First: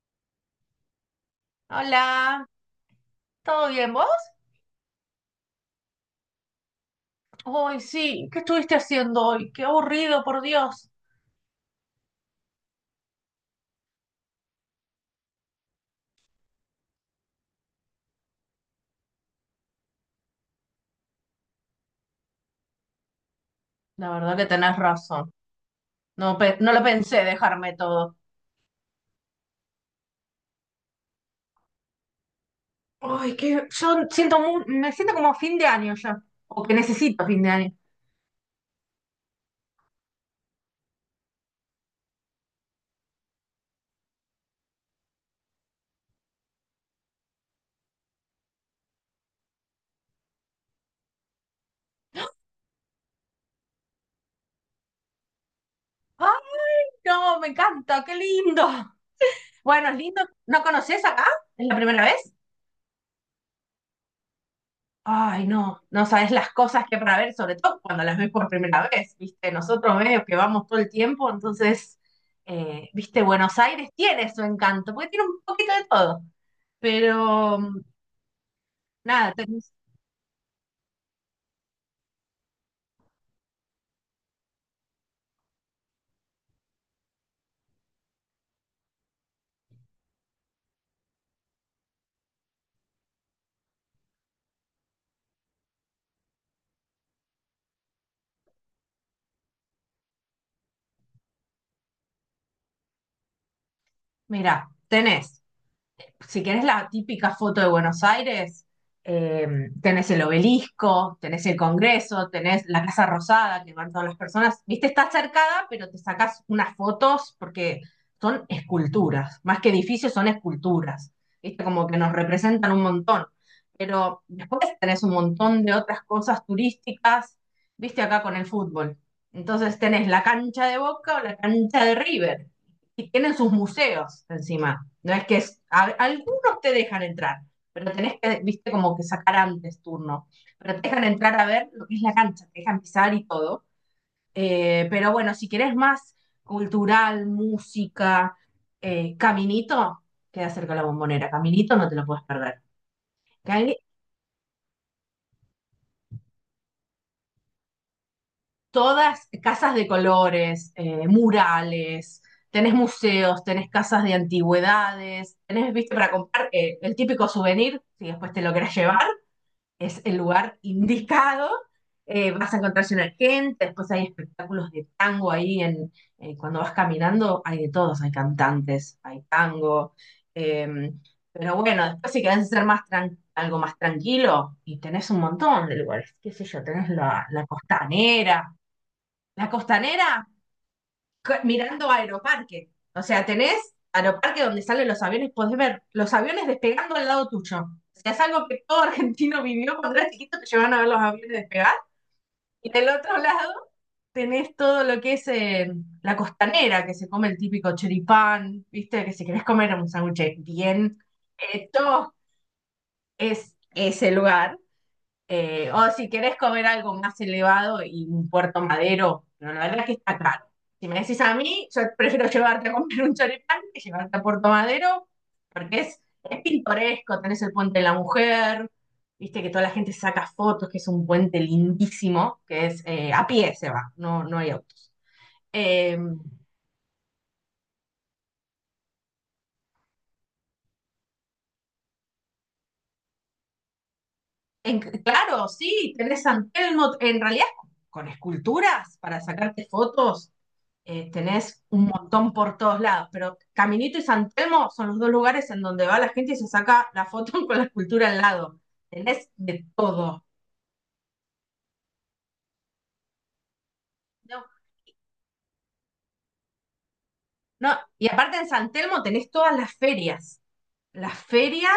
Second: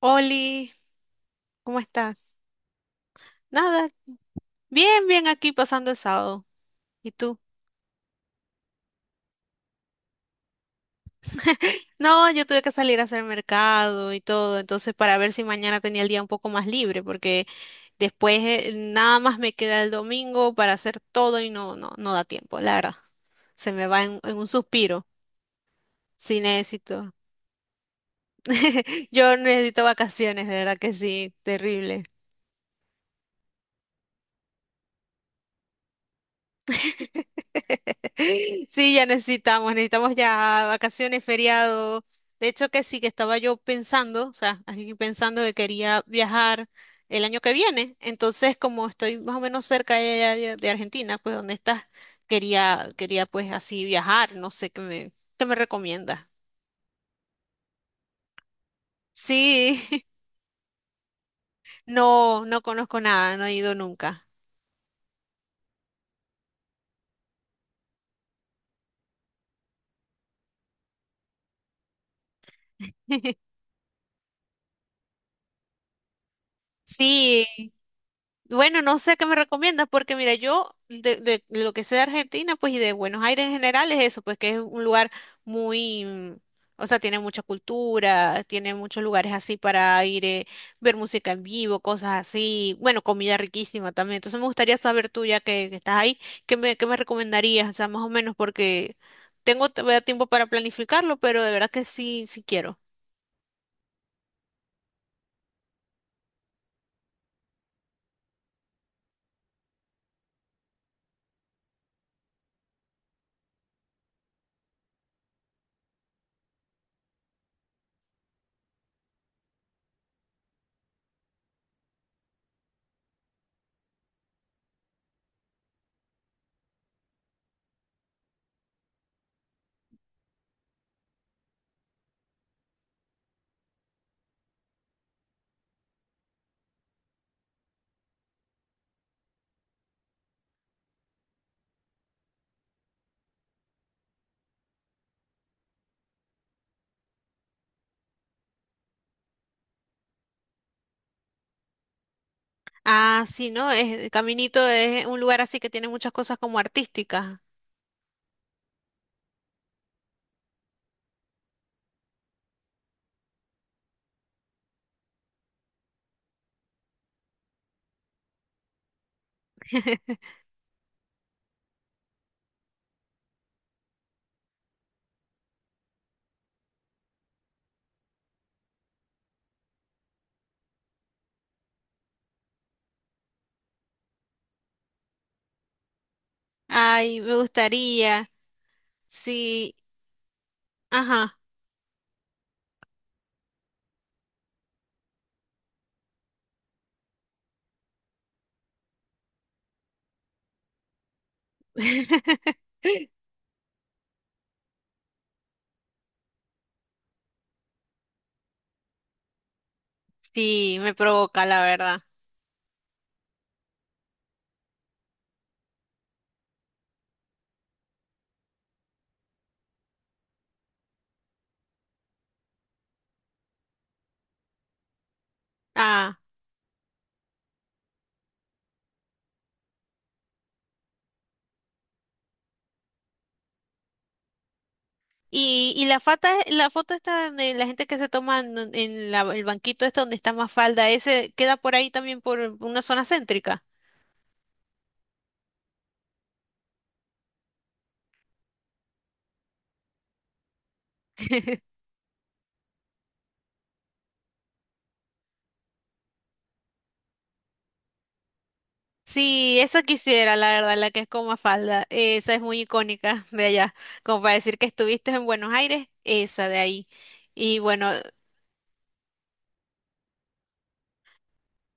Oli, ¿cómo estás? Hola, ¿todo Nada, bien vos? bien, bien aquí pasando el sábado. ¿Y tú? Hoy sí, ¿qué estuviste haciendo hoy? Qué aburrido, por Dios. No, yo tuve que salir a hacer mercado y todo, entonces para ver si mañana tenía el día un poco más libre, porque después nada más me queda el domingo para hacer todo y no, no, no da tiempo, la verdad. Se me va La en verdad que un tenés suspiro. razón. No, Sí, no lo necesito. pensé dejarme todo. Yo necesito vacaciones, de verdad que sí, terrible. Ay, que yo siento me siento como fin de año ya, o que necesito fin de año. Sí, ya necesitamos, necesitamos ya vacaciones, feriado. De hecho, que sí, que estaba yo pensando, o sea, aquí pensando que quería viajar el año que viene. Entonces, como estoy más o menos cerca de, allá de Argentina, pues donde estás, quería pues así viajar. No sé qué me recomiendas. Ay, no, me encanta, qué lindo. Sí, Bueno, es lindo. ¿No conoces acá? ¿Es la primera vez? no, no conozco nada, no he ido nunca. Ay, no, no sabes las cosas que para ver, sobre todo cuando las ves por primera vez, ¿viste? Nosotros medio que vamos todo el tiempo, entonces, ¿viste? Buenos Aires tiene su encanto, porque tiene un poquito de todo. Sí, Pero, bueno, no sé qué nada, me tenés, recomiendas, porque mira, yo de lo que sé de Argentina, pues y de Buenos Aires en general es eso, pues que es un lugar muy, o sea, tiene mucha cultura, tiene muchos lugares así para ir, ver música en vivo, cosas así, bueno, comida riquísima también. Entonces me gustaría saber tú, ya que estás ahí, qué me recomendarías? O sea, más o menos, porque tengo todavía tiempo para planificarlo, pero de verdad que sí, sí quiero. mirá, tenés si querés la típica foto de Buenos Aires, eh, tenés el obelisco, tenés el Congreso, tenés la Casa Rosada, que van todas las personas. Viste, está cercada, pero te sacás unas fotos porque son esculturas, más que edificios, son esculturas. Viste, como que nos representan un montón. Pero después tenés un montón de otras cosas turísticas, viste, acá con el fútbol. Entonces tenés la cancha de Boca o la cancha de River y tienen sus museos encima. No es que algunos te dejan entrar, pero tenés que, viste, como que sacar antes turno. Pero te dejan entrar a ver lo que es la cancha, te dejan pisar y todo. Pero bueno, si querés más cultural, música, caminito, queda cerca de la bombonera. Caminito no te lo puedes perder. Ah, sí, ¿no? Cami- Es, Caminito es un lugar así que tiene muchas cosas como artísticas. Todas casas de colores, murales, tenés museos, tenés casas de antigüedades, tenés, viste, para comprar el típico souvenir, si después te lo querés llevar, es el lugar indicado. Vas a encontrarse una gente, después hay espectáculos de tango ahí en, cuando vas caminando, hay de todos, hay cantantes, hay tango. eh, pero bueno, después si querés ser más algo más tranquilo, y tenés un montón de lugares, qué sé yo, tenés Ay, la, me la gustaría. costanera, la Sí, costanera, ajá. mirando Aeroparque. O sea, tenés Aeroparque donde salen los aviones, podés ver los aviones despegando al lado tuyo. O sea, es algo que todo argentino vivió cuando era chiquito, te llevaban a ver los aviones despegar. Y del otro lado tenés todo lo que es la costanera, que se come el típico choripán, ¿viste? Que si querés comer un sándwich Sí, me bien provoca, la verdad. hecho, es ese lugar. O si querés comer algo más elevado y un puerto madero, pero la verdad es que está caro. Si me decís a mí, yo prefiero llevarte a comer un choripán que llevarte a Puerto Madero, porque Ah, es pintoresco, tenés el puente de la mujer, viste que toda la gente saca fotos, que es un puente lindísimo, que es a pie se va, no, no hay autos. y Eh, la foto está de la gente que se toma en el banquito este donde está más falda, ese queda por ahí también por una zona céntrica. Claro, sí, tenés San Telmo, en realidad con esculturas para sacarte fotos tenés un montón por todos lados, pero Caminito y San Telmo son los dos lugares en donde va la gente y se saca la foto con la escultura al lado. Tenés Sí, de esa todo. quisiera, la verdad, la que es con falda. Esa es muy icónica de allá. Como para No, decir que estuviste en Buenos Aires, esa de ahí. Y no, bueno, y aparte en San Telmo tenés todas las ferias. Las ferias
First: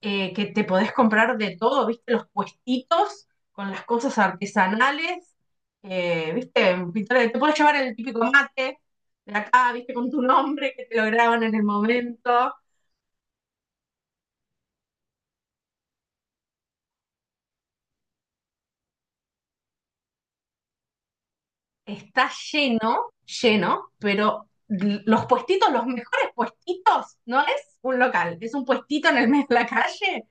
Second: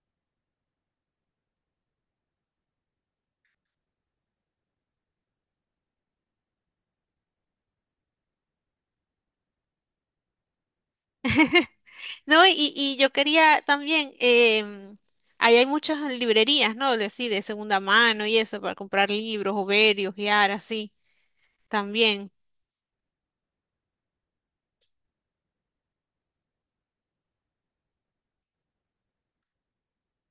que te podés comprar de todo, ¿viste? Los puestitos con las cosas artesanales, ¿viste? Pintores, te podés llevar el típico mate de acá, ¿viste? Con tu nombre que te lo graban en el no, momento. y yo quería también, ahí hay muchas librerías, ¿no? De así, de segunda mano y eso, para comprar libros, o ver y ojear, así, Está también. lleno, lleno, pero los puestitos, los mejores puestitos, no es un local, es un puestito en el medio de la calle,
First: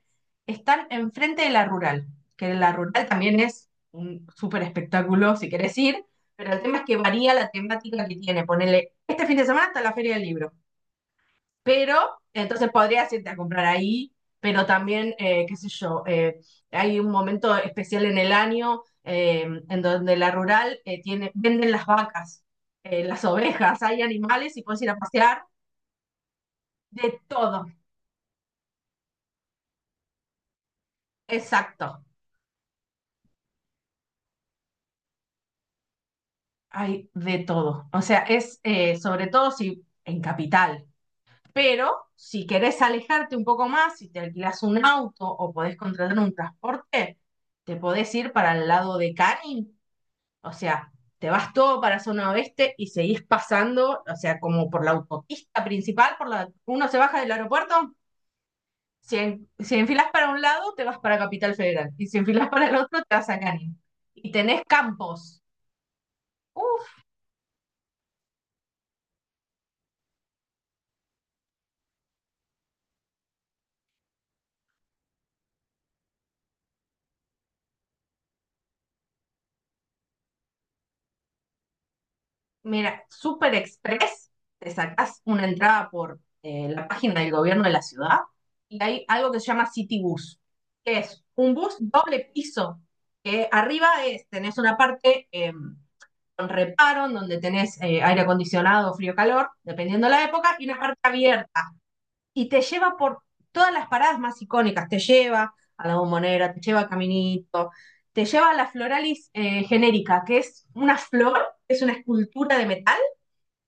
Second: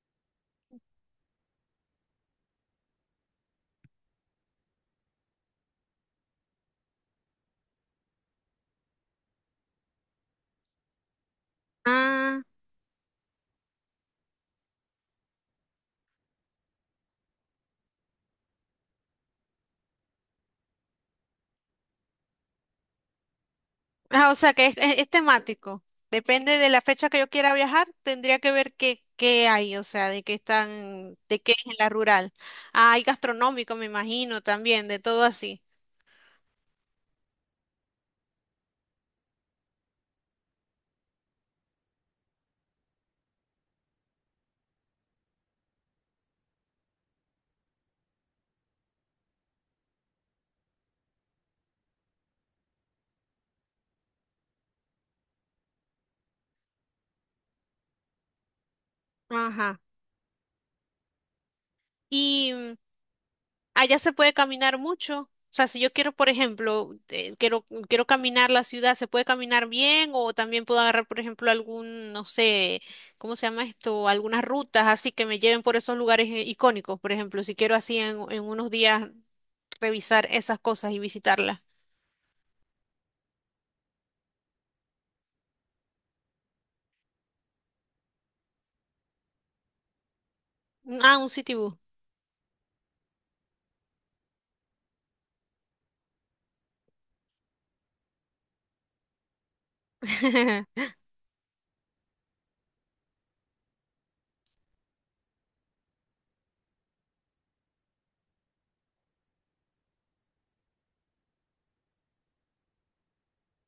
están enfrente de la rural, que la rural también es un súper espectáculo si querés ir, pero el tema es que varía la temática que tiene. Ponele, este fin de semana está la Feria del Libro pero Ah, entonces podrías irte a comprar ahí, pero también, qué sé yo, hay un momento especial en el año en donde la rural tiene, venden las vacas, las ovejas, hay ah, o sea animales y que es, puedes ir es- a es pasear temático. Depende de la fecha que de yo quiera todo, viajar, tendría que ver qué, qué hay, o sea, de qué están, de qué es en la exacto, rural. Ah, hay gastronómico, me imagino, también, de todo así. hay de todo. O sea, es sobre todo si en capital, pero si querés alejarte un poco más, si te alquilas un auto o podés contratar un transporte, te podés ir para el lado de Canning. O sea, te vas todo para zona oeste y seguís pasando, o sea, como por la autopista principal, por la, uno se baja del aeropuerto, si, si Ajá. enfilas para un lado, te vas para Capital Federal, y si enfilas Y para el otro, te vas a Canin. allá se Y puede tenés caminar mucho. campos. O sea, si yo quiero, por Uf, ejemplo, quiero, quiero caminar la ciudad, ¿se puede caminar bien? O también puedo agarrar, por ejemplo, algún, no sé, ¿cómo se llama esto? Algunas rutas así que me lleven por esos lugares icónicos, por ejemplo, si quiero así en unos días revisar esas cosas y visitarlas. mira, Super Express, te sacás una entrada por la página del gobierno de la ciudad, y hay algo que se llama City Bus, que Ah, es un city un bus. bus doble piso, que arriba es, tenés una parte... con reparo, donde tenés aire acondicionado, frío, calor, dependiendo de la época, y una parte abierta. Y te lleva por todas las paradas más icónicas, te lleva a la bombonera, te lleva a Caminito, te lleva a la floralis genérica, que es una flor, es una escultura de metal,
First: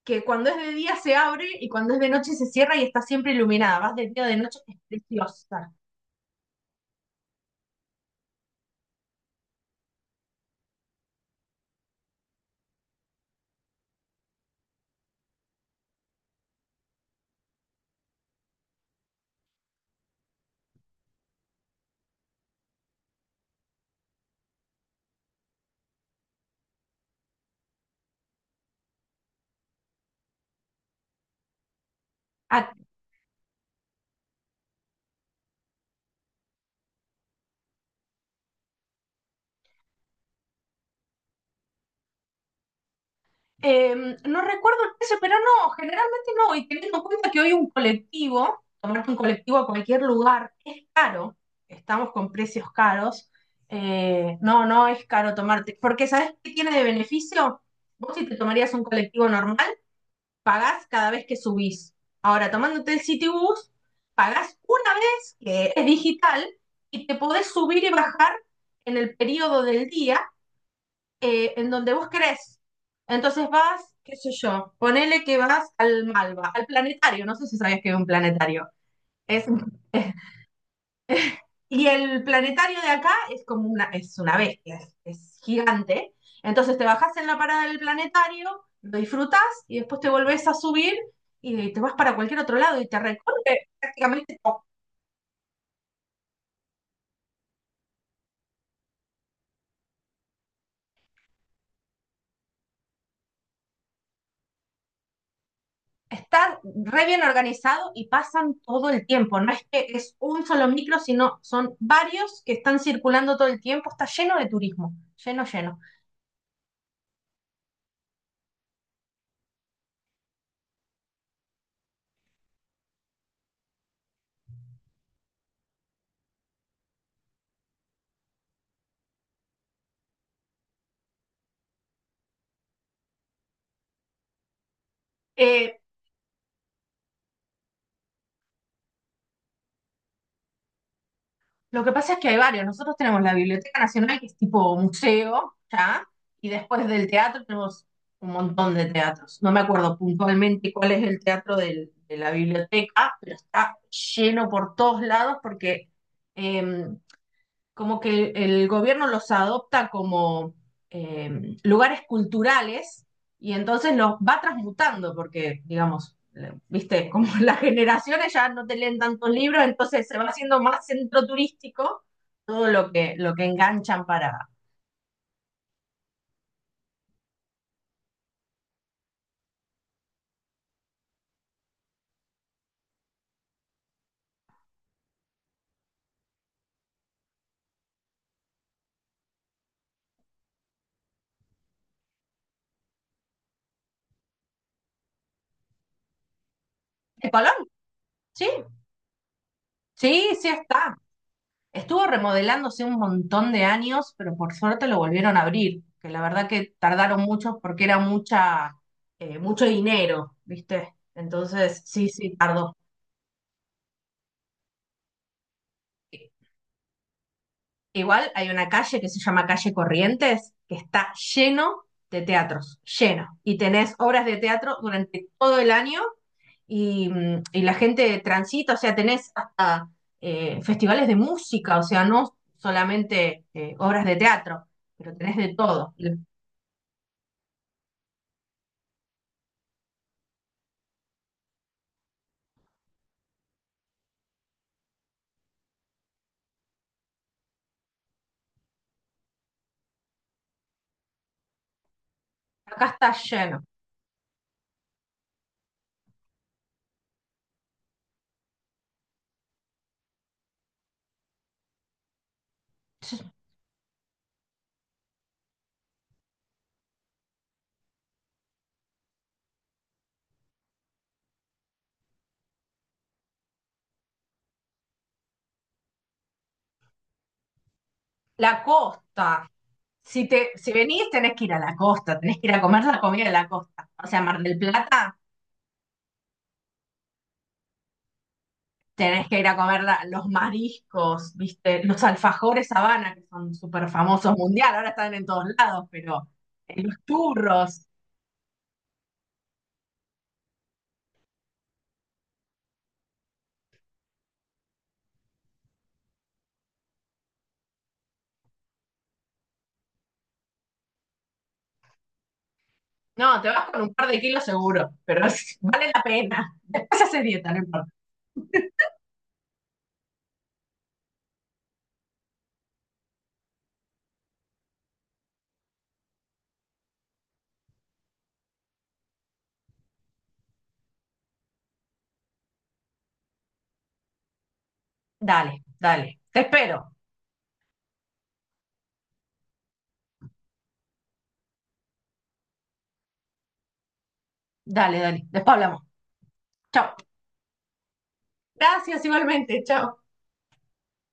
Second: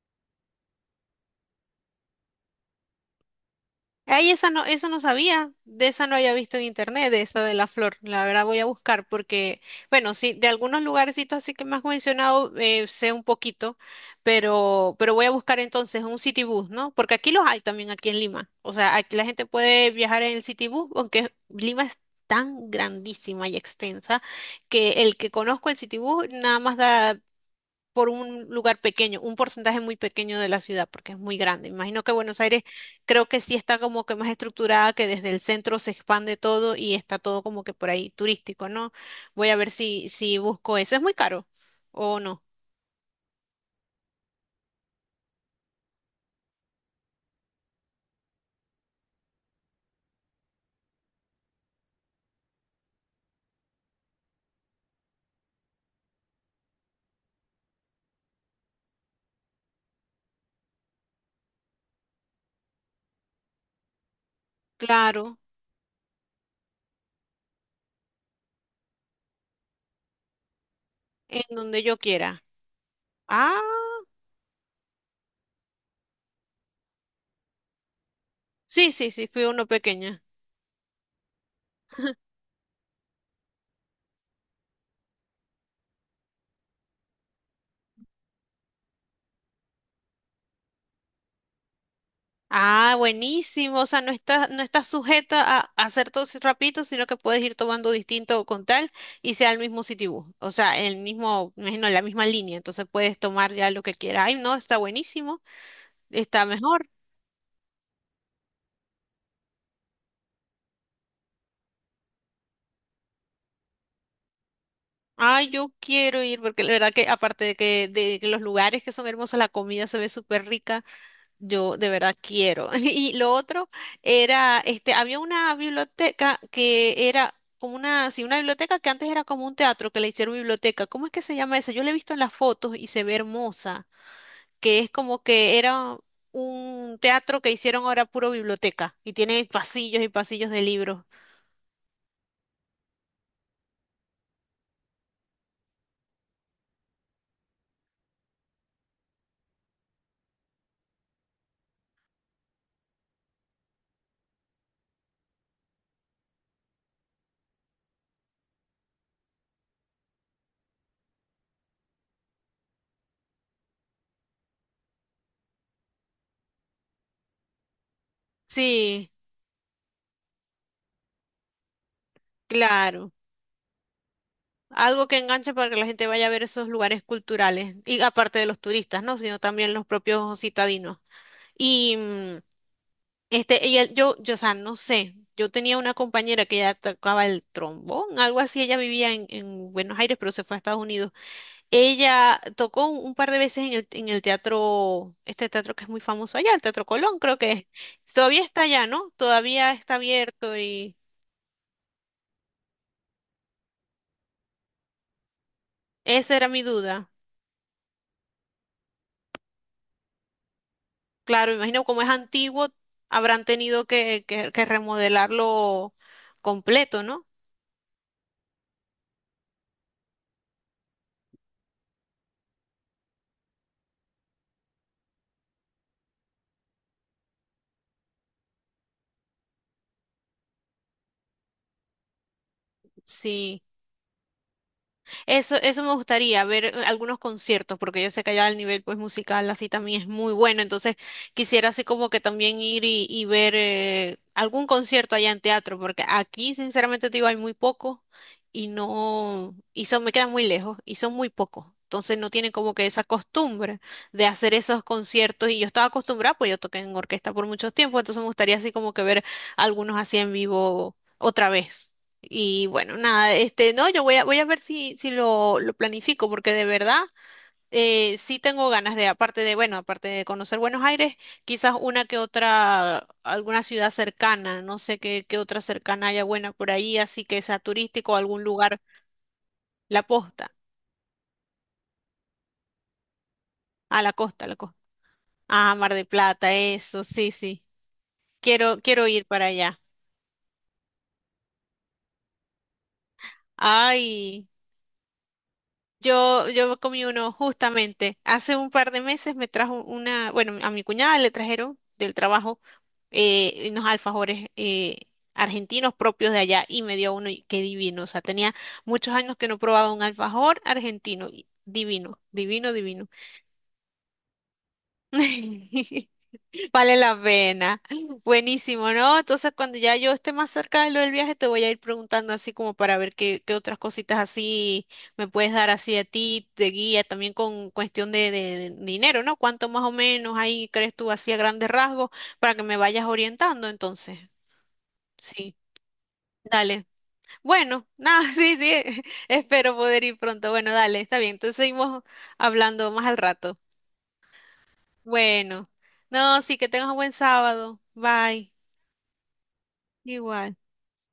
que cuando es de día se abre y cuando es de noche se cierra y está siempre iluminada. Vas de día o Ay, de esa noche, no, es eso no sabía, preciosa. de esa no había visto en internet, de esa de la flor. La verdad voy a buscar porque, bueno, sí, de algunos lugarcitos así que me has mencionado sé un poquito, pero voy a buscar entonces un city bus, ¿no? Porque aquí los hay también aquí en Lima. O sea, aquí la gente puede viajar en el city bus, aunque Lima es tan grandísima y extensa que el que conozco el city bus nada más da por un lugar pequeño, un porcentaje muy pequeño de la ciudad, porque es muy grande. Imagino que Buenos Aires A. creo que sí está como que más estructurada, que desde el centro se expande todo y está todo como que por ahí turístico, ¿no? Voy a ver si, si busco eso. ¿Es muy caro o no? Eh, no recuerdo el precio, pero no, generalmente no. Y teniendo en cuenta que hoy un colectivo, tomarte un colectivo a cualquier lugar, es caro. Estamos con precios caros. No, no es caro tomarte. Porque ¿sabés qué tiene de beneficio? Vos si te tomarías un colectivo normal, pagás cada vez que subís. Ahora, tomándote el Citibus, pagás una vez, Claro, que es digital, y te podés subir y bajar en el periodo del día en en donde donde yo vos quiera. querés. Entonces Ah, vas, qué sé yo, ponele que vas al Malva, al planetario, no sé si sabías que es un planetario. sí, sí, sí, fui Es, a uno pequeño. y el planetario de acá es como una, es una bestia, es gigante. Entonces te bajás en la parada del planetario, lo disfrutás y después te volvés a subir y te vas para cualquier otro lado y Ah, te recorre buenísimo. O sea, no prácticamente estás, no estás sujeta a hacer todo ese rapidito, sino que puedes ir tomando distinto con tal y sea el mismo Citibus. O sea, el mismo, me imagino, la misma línea. Entonces puedes tomar ya lo que quieras. Ay, no, está buenísimo. Está está mejor. re bien organizado y pasan todo el tiempo. No es que es un solo micro, sino son varios que están circulando todo el tiempo. Está lleno de turismo, lleno, Ay, yo lleno. quiero ir porque la verdad que aparte de que los lugares que son hermosos, la comida se ve súper rica. Yo de verdad quiero. Y lo otro era, este, había una biblioteca que era como una, sí, una biblioteca que antes era como un teatro que le hicieron biblioteca. ¿Cómo es que se llama esa? Yo la he visto en las fotos y se ve hermosa, que es como que Eh, era un teatro que hicieron ahora puro biblioteca y tiene pasillos y pasillos de libros. lo que pasa es que hay varios. Nosotros tenemos la Biblioteca Nacional, que es tipo museo, ¿ya? Y después del teatro tenemos un montón de teatros. No me acuerdo puntualmente cuál es el teatro de la biblioteca, pero está lleno por todos lados porque... em, como que el gobierno los adopta como lugares culturales y entonces los va transmutando, porque, digamos, viste, como las generaciones ya no te leen Sí, tantos libros, entonces se va haciendo más centro turístico todo claro. Lo que enganchan para... Algo que enganche para que la gente vaya a ver esos lugares culturales. Y aparte de los turistas, ¿no? Sino también los propios citadinos. Y este, yo, o sea, no sé, yo tenía una compañera que ella tocaba el trombón, algo así, ella vivía en Buenos Aires, pero se fue a Estados Unidos. Ella tocó un par de veces en el teatro, este teatro que es muy famoso allá, el Teatro Colón, ¿De creo que Colón? es. Todavía Sí, está allá, ¿no? Todavía está sí, sí abierto y está. Estuvo remodelándose un montón de años, pero por suerte lo volvieron a abrir, que la esa era verdad mi que duda. tardaron mucho porque era mucha, mucho dinero, ¿viste? Claro, Entonces, imagino como es sí, sí, antiguo, tardó. habrán tenido que remodelarlo completo, ¿no? Igual hay una calle que se llama Calle Corrientes, que está lleno de teatros, lleno. Y tenés obras de teatro durante todo el año y, y la gente transita, o sea, tenés hasta festivales de música, o sea, no solamente Sí. Obras de teatro pero tenés de Eso me todo. gustaría ver algunos conciertos, porque yo sé que allá el nivel pues musical así también es muy bueno, entonces quisiera así como que también ir y ver algún concierto allá en teatro, porque aquí sinceramente te digo hay muy pocos y no, y son, me quedan muy lejos y son muy pocos. Entonces no tienen como que Acá esa está lleno. costumbre de hacer esos conciertos y yo estaba acostumbrada, pues yo toqué en orquesta por muchos tiempo, entonces me gustaría así como que ver algunos así en vivo otra vez. Y bueno, nada, este, no, yo voy a, voy a ver si, si lo, lo planifico, porque de verdad sí tengo ganas de, aparte de, bueno, aparte de conocer Buenos Aires, quizás una que otra, alguna ciudad cercana, no sé qué, qué otra cercana haya buena por ahí, así que sea turístico, algún La lugar, costa. la Si te, posta, si venís, tenés que ir a la costa, tenés que ir a comer la comida de la costa. a O la sea, Mar costa, a la del costa. Plata, Ah, Mar de Plata, eso, sí, sí. Quiero, quiero ir tenés que para ir a allá. comer los mariscos, ¿viste? Los alfajores Habana, que son súper famosos Ay. mundial, ahora están en todos lados, pero Yo los comí uno churros. justamente. Hace un par de meses me trajo una, bueno, a mi cuñada le trajeron del trabajo unos alfajores argentinos propios de allá y me dio uno y qué divino. O sea, tenía muchos años que no probaba un alfajor argentino. Y divino, divino, divino. No, te vas con un par de kilos seguro, pero vale la pena. Vale Después la haces dieta, no pena. importa. Buenísimo, ¿no? Entonces, cuando ya yo esté más cerca de lo del viaje, te voy a ir preguntando así como para ver qué, qué otras cositas así me puedes dar así a ti de guía, también con cuestión de, de dinero, ¿no? ¿Cuánto más o menos ahí crees tú así a grandes rasgos para que me vayas orientando? Entonces, sí, Dale, dale. Te dale. espero. Bueno, nada, sí, sí, espero poder ir pronto. Bueno, dale, está bien. Entonces seguimos hablando más al rato. Dale, dale. Después Bueno, hablamos. no, sí, que tengas un Chao. buen sábado. Bye. Gracias igualmente. Chao. Igual.